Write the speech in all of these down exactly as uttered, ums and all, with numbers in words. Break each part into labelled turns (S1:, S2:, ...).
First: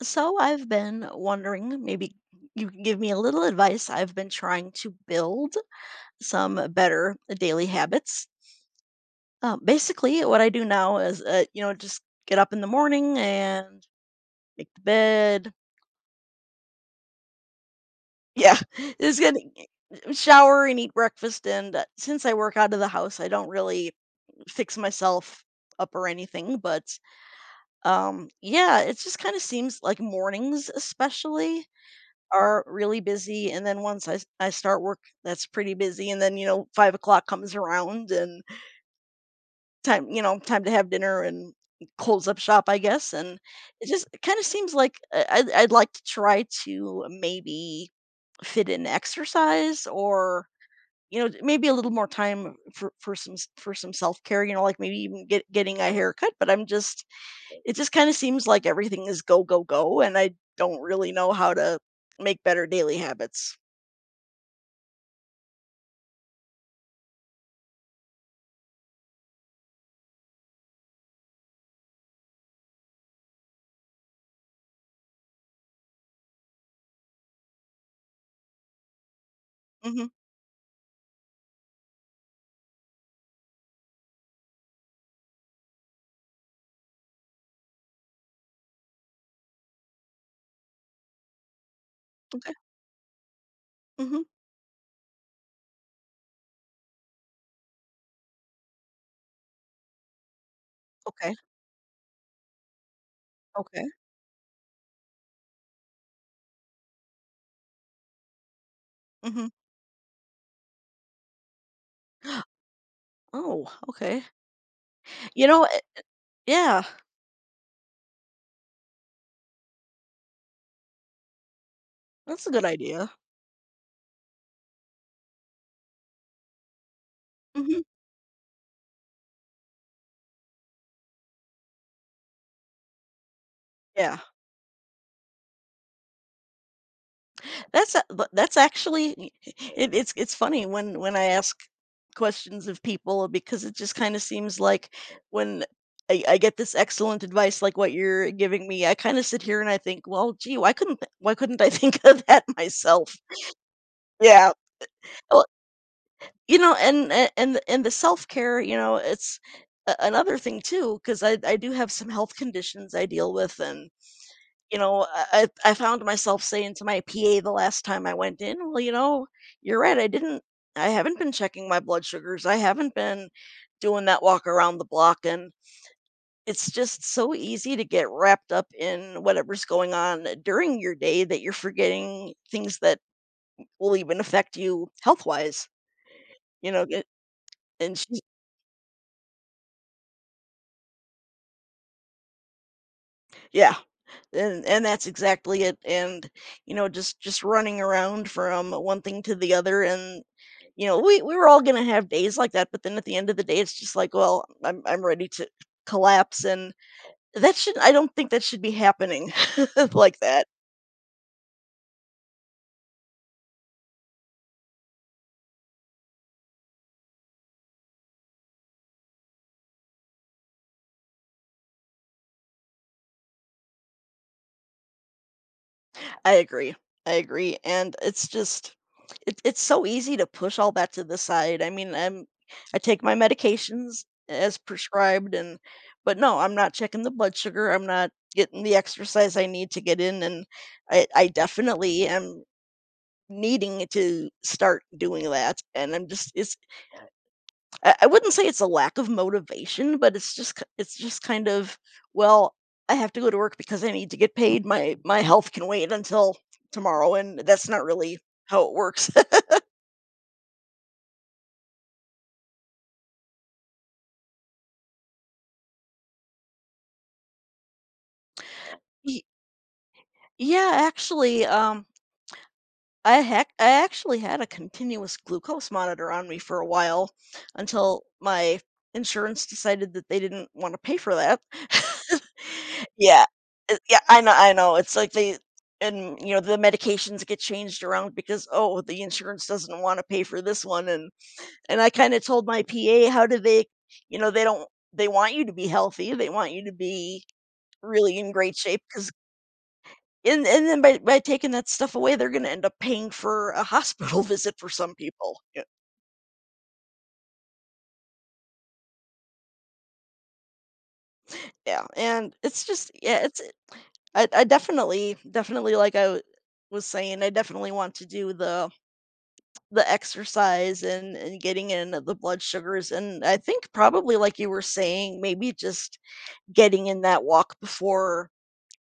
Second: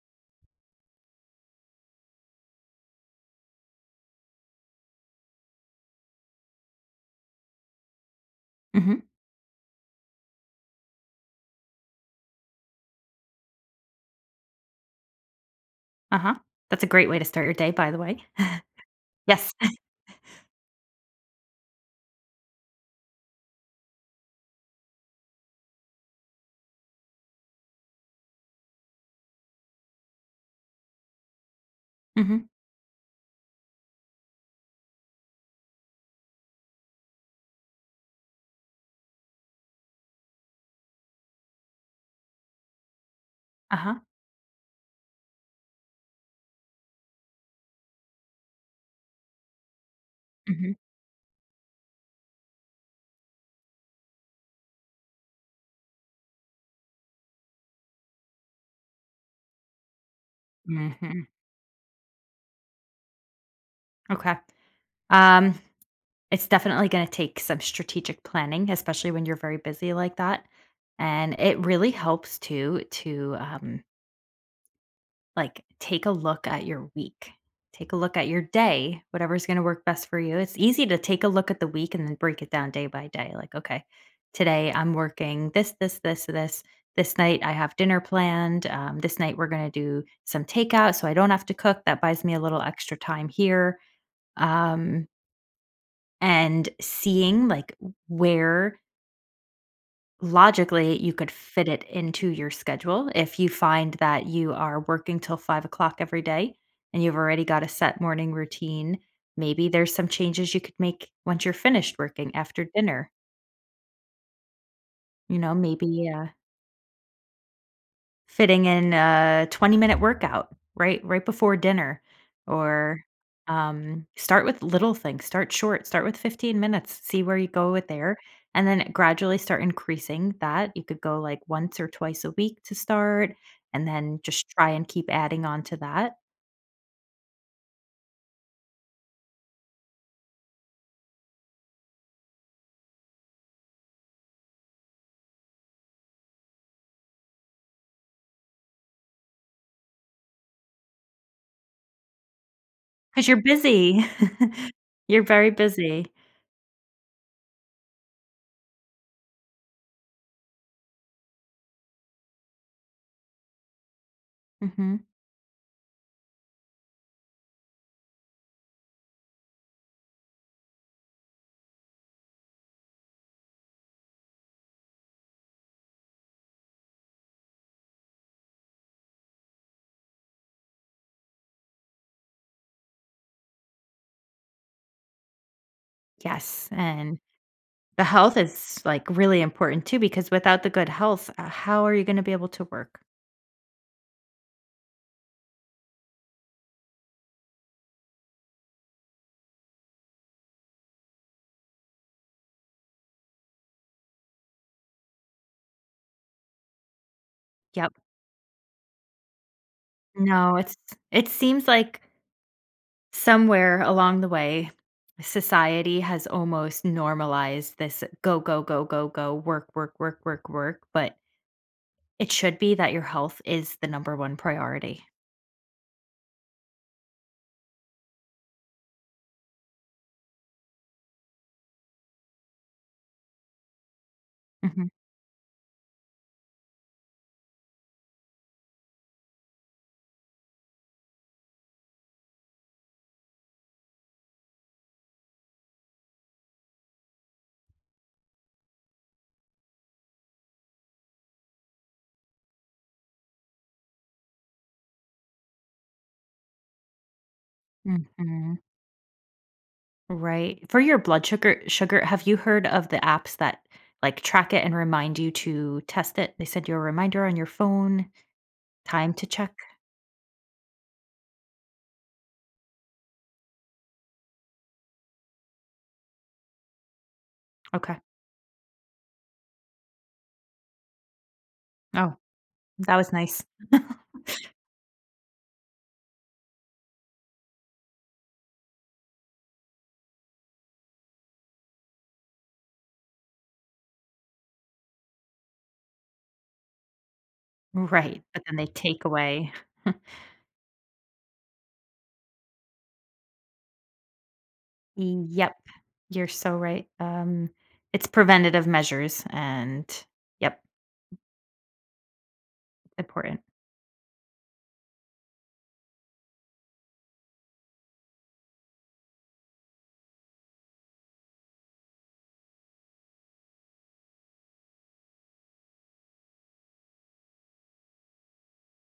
S1: So I've been wondering, maybe you can give me a little advice. I've been trying to build some better daily habits.
S2: Mhm,
S1: Uh, basically, what I do now is, uh, you know, just get up in the morning and make the bed.
S2: uh-huh. That's a great way to start your day, by the way.
S1: Yeah, it's gonna
S2: Yes.
S1: shower and eat breakfast. And uh, since I work out of the house, I don't really fix myself up or anything. But um, yeah, it just kind of seems like mornings, especially,
S2: Mhm,
S1: are really busy, and then once I s I start work, that's pretty busy, and then, you know, five o'clock comes around and time you know, time to have dinner and close up shop, I guess, and it
S2: uh-huh,
S1: just kinda seems like I I'd I'd like to try to maybe fit in exercise or,
S2: mhm,
S1: you know, maybe a little more time for for some s for some self-care, you know, like maybe even get getting a haircut, but I'm just it just kinda seems like everything is go, go, go, and I don't really
S2: mhm,
S1: know how to make better daily habits.
S2: okay. Um, it's definitely gonna take some strategic planning, especially when you're very busy like that, and it really helps to to, um like take a look at your week. Take a look at your day, whatever's going to work best
S1: Mhm.
S2: for you. It's easy to take a look at the week and then break it down day by day. Like, okay, today I'm working this, this, this, this. This night I have dinner planned. Um, this night we're going to do some takeout so I don't have to cook. That buys me a
S1: Okay.
S2: little extra time here.
S1: Mhm.
S2: Um, and seeing like where logically you could
S1: Okay.
S2: fit it into your schedule if you
S1: Okay.
S2: find that you are working till five o'clock every day, and you've already got a set morning routine.
S1: Mhm.
S2: Maybe there's some changes you could make once you're finished working after dinner.
S1: Oh, okay.
S2: You
S1: You
S2: know,
S1: know, eh,
S2: maybe uh,
S1: yeah,
S2: fitting in a twenty-minute workout right right before dinner,
S1: that's a good
S2: or,
S1: idea.
S2: um, start with little things, start short, start with fifteen minutes, see where you go
S1: Mhm.
S2: with there, and then gradually start increasing that. You could go, like, once or twice a week to start, and
S1: Yeah.
S2: then just try and keep adding on to that.
S1: That's a But that's actually it, it's it's funny when when I ask questions of people because it just kind of seems like when I, I get this excellent advice like what you're giving me, I kind of sit here and I think, well, gee, why couldn't th- why couldn't I think of that myself?
S2: Because 'cause you're busy.
S1: Yeah.
S2: You're very busy.
S1: You know, and a and the and the self-care, you know, it's a another thing too. Because I I do have some health conditions I deal with, and, you
S2: Mhm.
S1: know, I I I found myself saying to my P A the last time I went in, "Well, you know, you're right, I didn't I haven't been checking my blood sugars, I haven't been doing that walk around the block," and it's just so easy to get wrapped up in whatever's going on during your day that you're forgetting things that will even affect you health-wise,
S2: Yes,
S1: you know, it
S2: and
S1: and
S2: the
S1: she's
S2: health is, like, really important too, because without the good health, uh, how are you gonna be able to work?
S1: yeah. And and that's exactly it. And, you know, just just running around from one thing to the other and you know, we we were all gonna have days like that, but then at the end of the day, it's just like, well, I'm I'm ready to collapse and that should I
S2: Yep.
S1: don't think that should be happening like that.
S2: No, it's it seems like somewhere along the way, society has almost normalized this go, go, go, go, go, work, work, work, work, work, but it should be that your health is the number one priority.
S1: I agree. I agree. And it's just it, it's so easy to push all that to the side. I mean, I'm I take my medications as
S2: Mhm,
S1: prescribed and but no, I'm not checking the blood sugar. I'm not getting the exercise I need to get in and I I definitely am needing to start doing that and I'm just it's I I wouldn't say it's a lack of motivation, but it's just k it's just kind of, "Well, I have to go to work because I need to get paid. My my health can wait until tomorrow," and that's not really
S2: mhm.
S1: how it works.
S2: Right. For your blood sugar sugar, have you heard of the apps that, like, track it and remind you to test it? They send you a reminder on your phone, time
S1: Ye
S2: to check?
S1: yeah, actually, um I hack I actually had a continuous glucose monitor on me for a while
S2: Okay.
S1: until my insurance decided that they didn't wanna pay for that.
S2: Oh, that was
S1: Yeah.
S2: nice.
S1: Uh, yeah, I know I know, it's like they and, you know, the medications get changed around because, "Oh, the insurance doesn't wanna pay for this one," and and I kinda told my P A, "How do they," you know, "They don't they want you to be healthy, they want you to be really
S2: Right,
S1: in
S2: but
S1: great
S2: then they
S1: shape
S2: take
S1: because."
S2: away.
S1: And and then by by taking that stuff away, they're gonna end up paying for a hospital visit for some people.
S2: Yep.
S1: Yeah.
S2: You're so right. Um, it's preventative measures, and yep,
S1: Yeah, and it's just yeah,
S2: important.
S1: it's I I definitely definitely like I w- was saying, I definitely want to do the the exercise and and getting in the blood sugars, and I think probably like you were saying, maybe just getting in that walk before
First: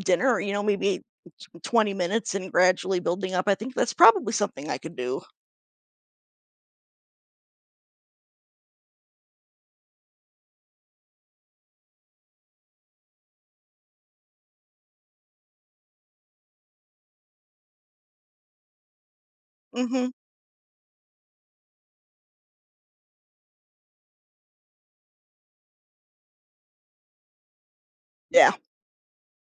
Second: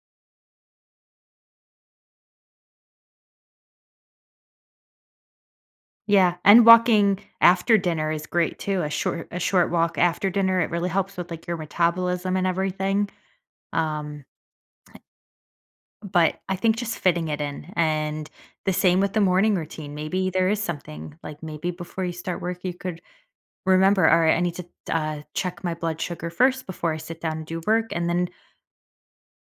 S1: dinner, you know, maybe 20 minutes and gradually building up. I think that's probably something I could do.
S2: Yeah, and walking after dinner is great too. A short a short walk after dinner, it really helps with like your metabolism and everything. Um, but I think just fitting it in, and the same with the morning routine.
S1: Mhm.
S2: Maybe there is something, like maybe before you start work, you could remember, all right, I need to uh, check my blood sugar first before I sit down and do work. And then
S1: Yeah.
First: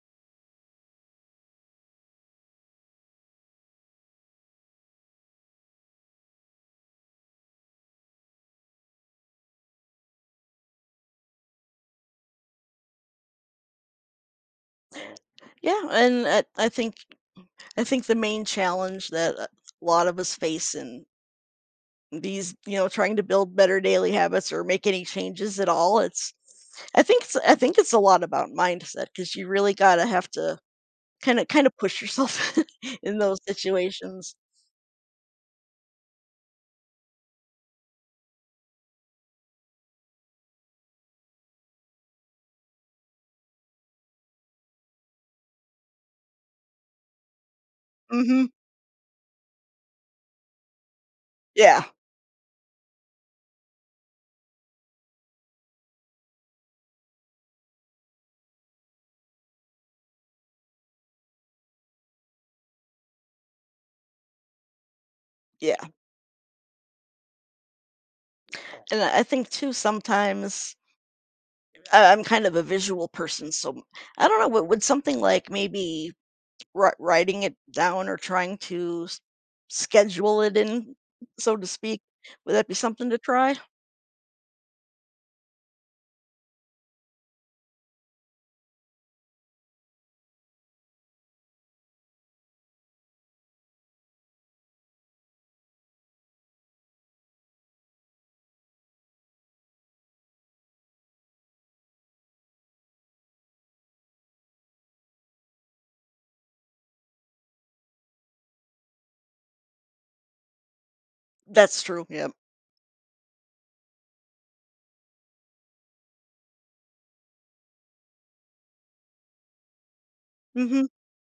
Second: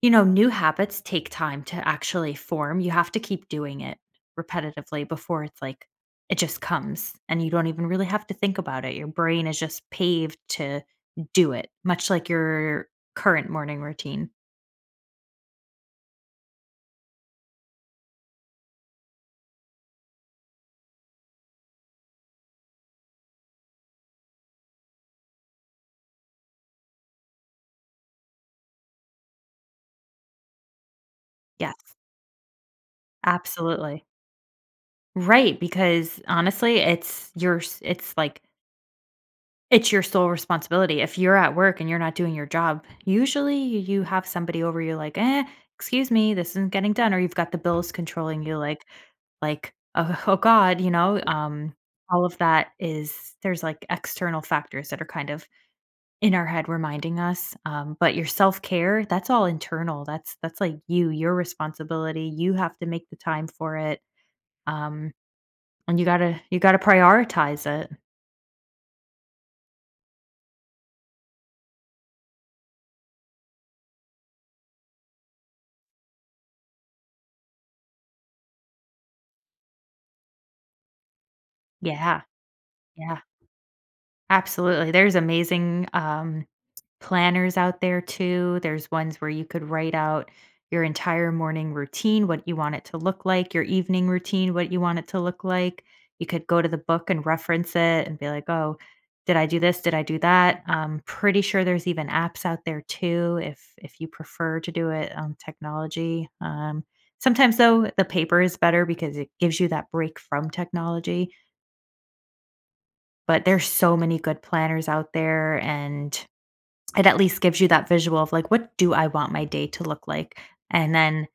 S2: you know, new habits take time to actually form. You have to keep doing it repetitively before it's like it just comes and you don't even really have to think about it. Your brain is just paved to do it, much like your current morning routine.
S1: Yeah, and I I think I think the main challenge that uh, a lot of us face in these, you know, trying to build better daily habits or make any changes at all, it's I think it's I think it's a lot about mindset because you really gotta have to kind of kind of
S2: Yes,
S1: push yourself in those
S2: absolutely.
S1: situations.
S2: Right, because honestly, it's your s- it's like it's your sole responsibility. If you're at work and you're not doing your job, usually you have somebody over you like, "Eh, excuse me, this isn't getting done," or you've got the bills controlling
S1: Hmm.
S2: you like like, "Oh, oh god," you know, um,
S1: Yeah,
S2: all of that is there's, like, external factors that are kind of in our head reminding us, um, but your self-care, that's all internal. That's that's, like, you, your responsibility. You have to make the time for it, um,
S1: yeah,
S2: and you gotta you gotta prioritize it.
S1: and I I think too sometimes I, I'm kind of a visual person, so I don't know. Would, would something like maybe Wri writing it down or trying to s schedule it in, so to speak.
S2: Yeah,
S1: Would that be something to
S2: yeah.
S1: try?
S2: Absolutely. There's amazing, um, planners out there too. There's ones where you could write out your entire morning routine, what you want it to look like, your evening routine, what you want it to look like. You could go to the book and reference it and be like, "Oh, did I do this? Did I do that?" I pretty sure there's even apps out there too, if if you prefer to do it on technology. Um, sometimes though, the paper is better because it gives you that break from technology.
S1: That's true, yeah.
S2: But there's so many good planners out there, and it at least gives you that visual of, like, "What do I want my day to look like?"
S1: Mhm.
S2: And then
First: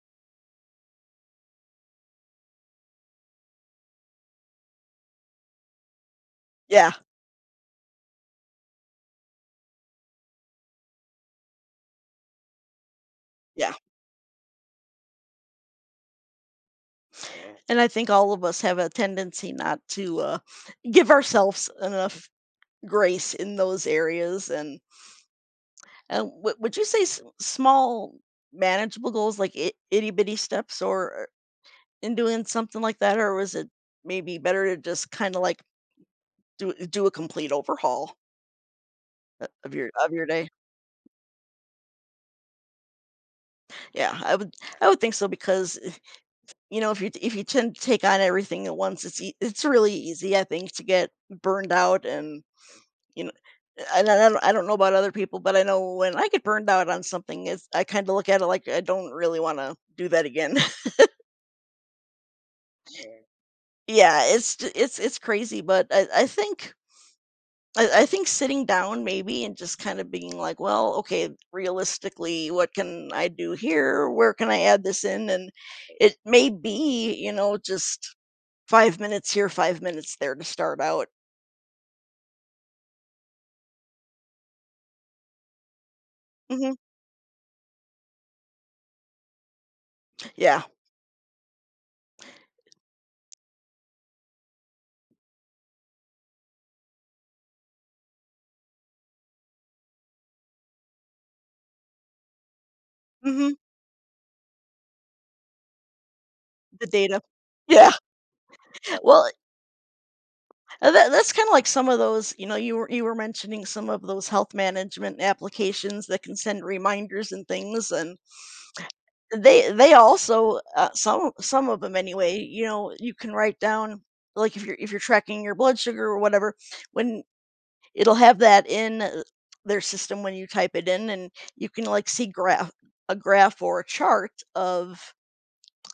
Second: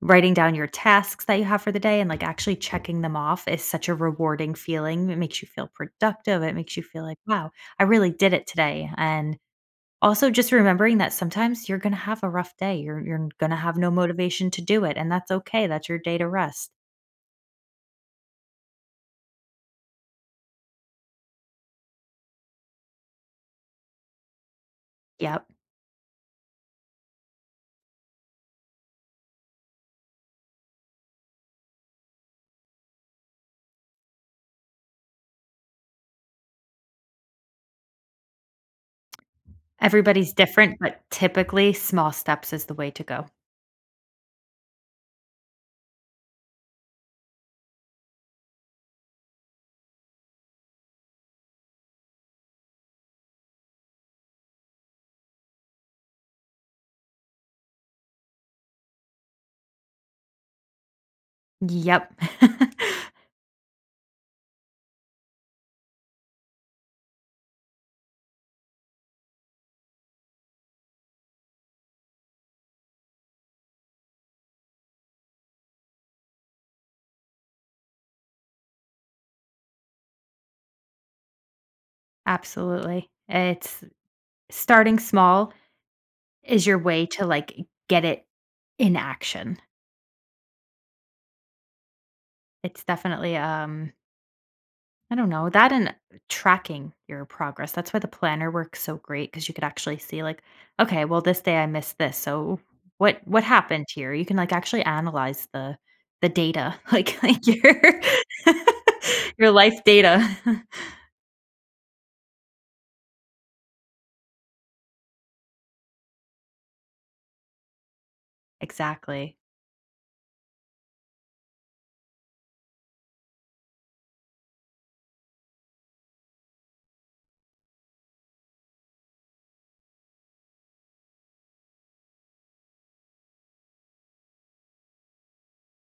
S2: writing down your tasks that you have for the day and, like, actually checking them off is such a rewarding feeling. It makes you feel productive, it makes you
S1: Yeah,
S2: feel like, "Wow, I really did it today." And also just remembering that sometimes you're gonna have a rough day, you're you're gonna
S1: yeah.
S2: have no motivation to do it, and that's okay, that's your day to rest.
S1: And I think all of us have a tendency not to, uh, give ourselves enough grace in those areas, and
S2: Yep.
S1: and would would you say s small manageable goals, like I itty bitty steps or uh, in doing something like that, or was it maybe better to just kinda, like, do do a complete overhaul o of your of your
S2: Everybody's
S1: day?
S2: different, but typically, small steps is the way to go.
S1: Yeah, I would I would think so because, eh, you know, if you if you tend to take on everything at once, it's ea it's really easy, I think, to get burned out and, you know, and I don't I don't know about other people, but I know when I get burned out on something, it's I kinda look at it like I don't really wanna do that again.
S2: Yep.
S1: Yeah, it's j it's it's crazy, but I I think I I think sitting down maybe and just kinda being like, "Well, okay, realistically, what can I do here? Where can I add this in?" And it may be, you know, just 5 minutes here, 5 minutes there to start out.
S2: Absolutely. It's starting small is
S1: Mhm.
S2: your way to like get it in action.
S1: Yeah.
S2: It's definitely um I don't know, that and tracking your progress. That's why the planner works so great because you could actually see like, okay, well this day I missed this. So what what
S1: Mhm.
S2: happened here? You can like actually analyze the the data,
S1: The data.
S2: like like your
S1: Yeah. Well,
S2: your life data.
S1: uh, that that's kinda like some of those you know, you were you were mentioning some of those health management applications that can send reminders and things, and
S2: Exactly.
S1: they they also, uh, some some of them anyway, you know, you can write down like, if you're if you're tracking your blood sugar or whatever, when it'll have that in, uh, their system when you type it in, and you can, like, see graph a graph or a chart of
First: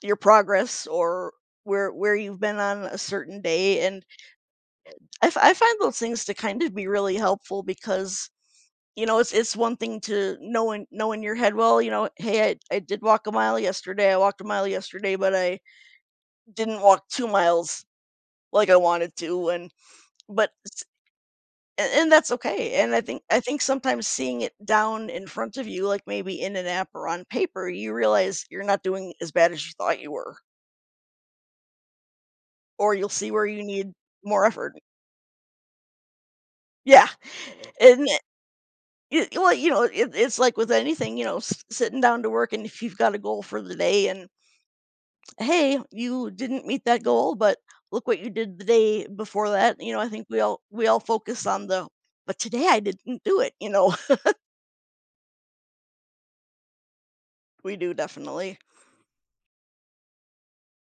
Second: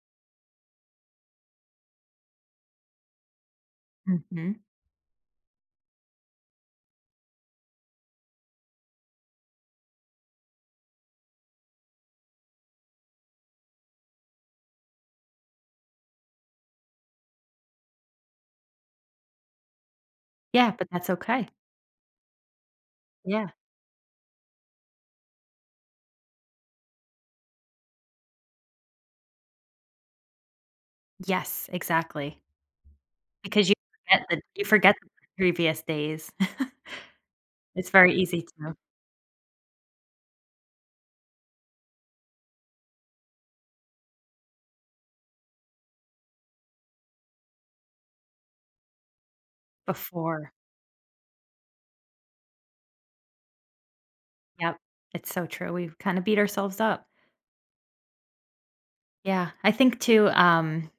S1: your progress or where where you've been on a certain day and
S2: Mhm.
S1: I, f- I find those things to kind of be really helpful because you know it's it's one thing to know in know in your head, well, you know, hey, I, I did walk a mile yesterday, I walked a mile yesterday, but I didn't walk two miles like I wanted to, and but
S2: Yeah,
S1: s-
S2: but that's okay.
S1: a- and that's okay, and i think i
S2: Yeah.
S1: think sometimes seeing it down in front of you, like maybe in an app or on paper, you realize you're not doing as bad as you thought you were,
S2: Yes, exactly.
S1: or you'll see where you
S2: Because you
S1: need
S2: forget the
S1: more
S2: you
S1: effort.
S2: forget the previous days.
S1: Yeah,
S2: It's
S1: and
S2: very easy to
S1: it well, you know, it it's like with anything, you know, s sitting down to work, and if you've got a goal for the day and, "Hey, you didn't meet that goal, but look what you did the day before that," you know, I think we
S2: before.
S1: all we all focus on the, "But today I didn't do it," you know?
S2: Yep. It's so true. We've kinda beat ourselves up.
S1: We do definitely.
S2: Yeah. I think too, um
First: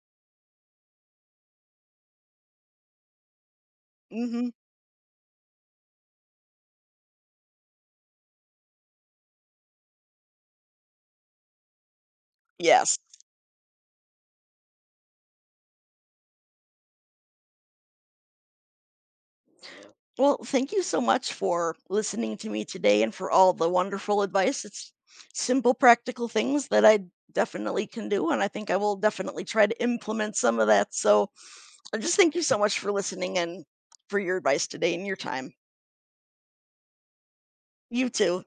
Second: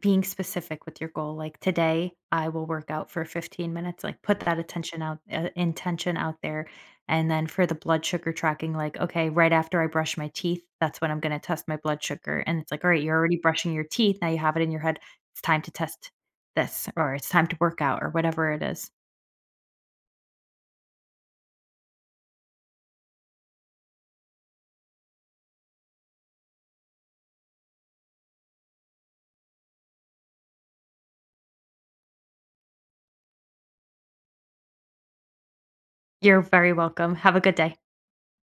S2: being specific with your goal, like today I will work out for fifteen minutes, like put
S1: Mhm.
S2: that attention out uh, intention out there, and then for the blood sugar tracking, like okay, right after I brush my teeth, that's when I'm going to test my blood sugar. And it's like, all
S1: Yes.
S2: right, you're already brushing your teeth, now you have it in your head it's time to test this, or it's time to work out, or whatever it is.
S1: Well, thank you so much for listening to me today and for all the wonderful advice. It's simple, practical things that I definitely can do, and I think I will definitely try to implement some of that, so I just thank you so much for listening and for your advice today and your time.
S2: You're very welcome, have a good day.
S1: You too.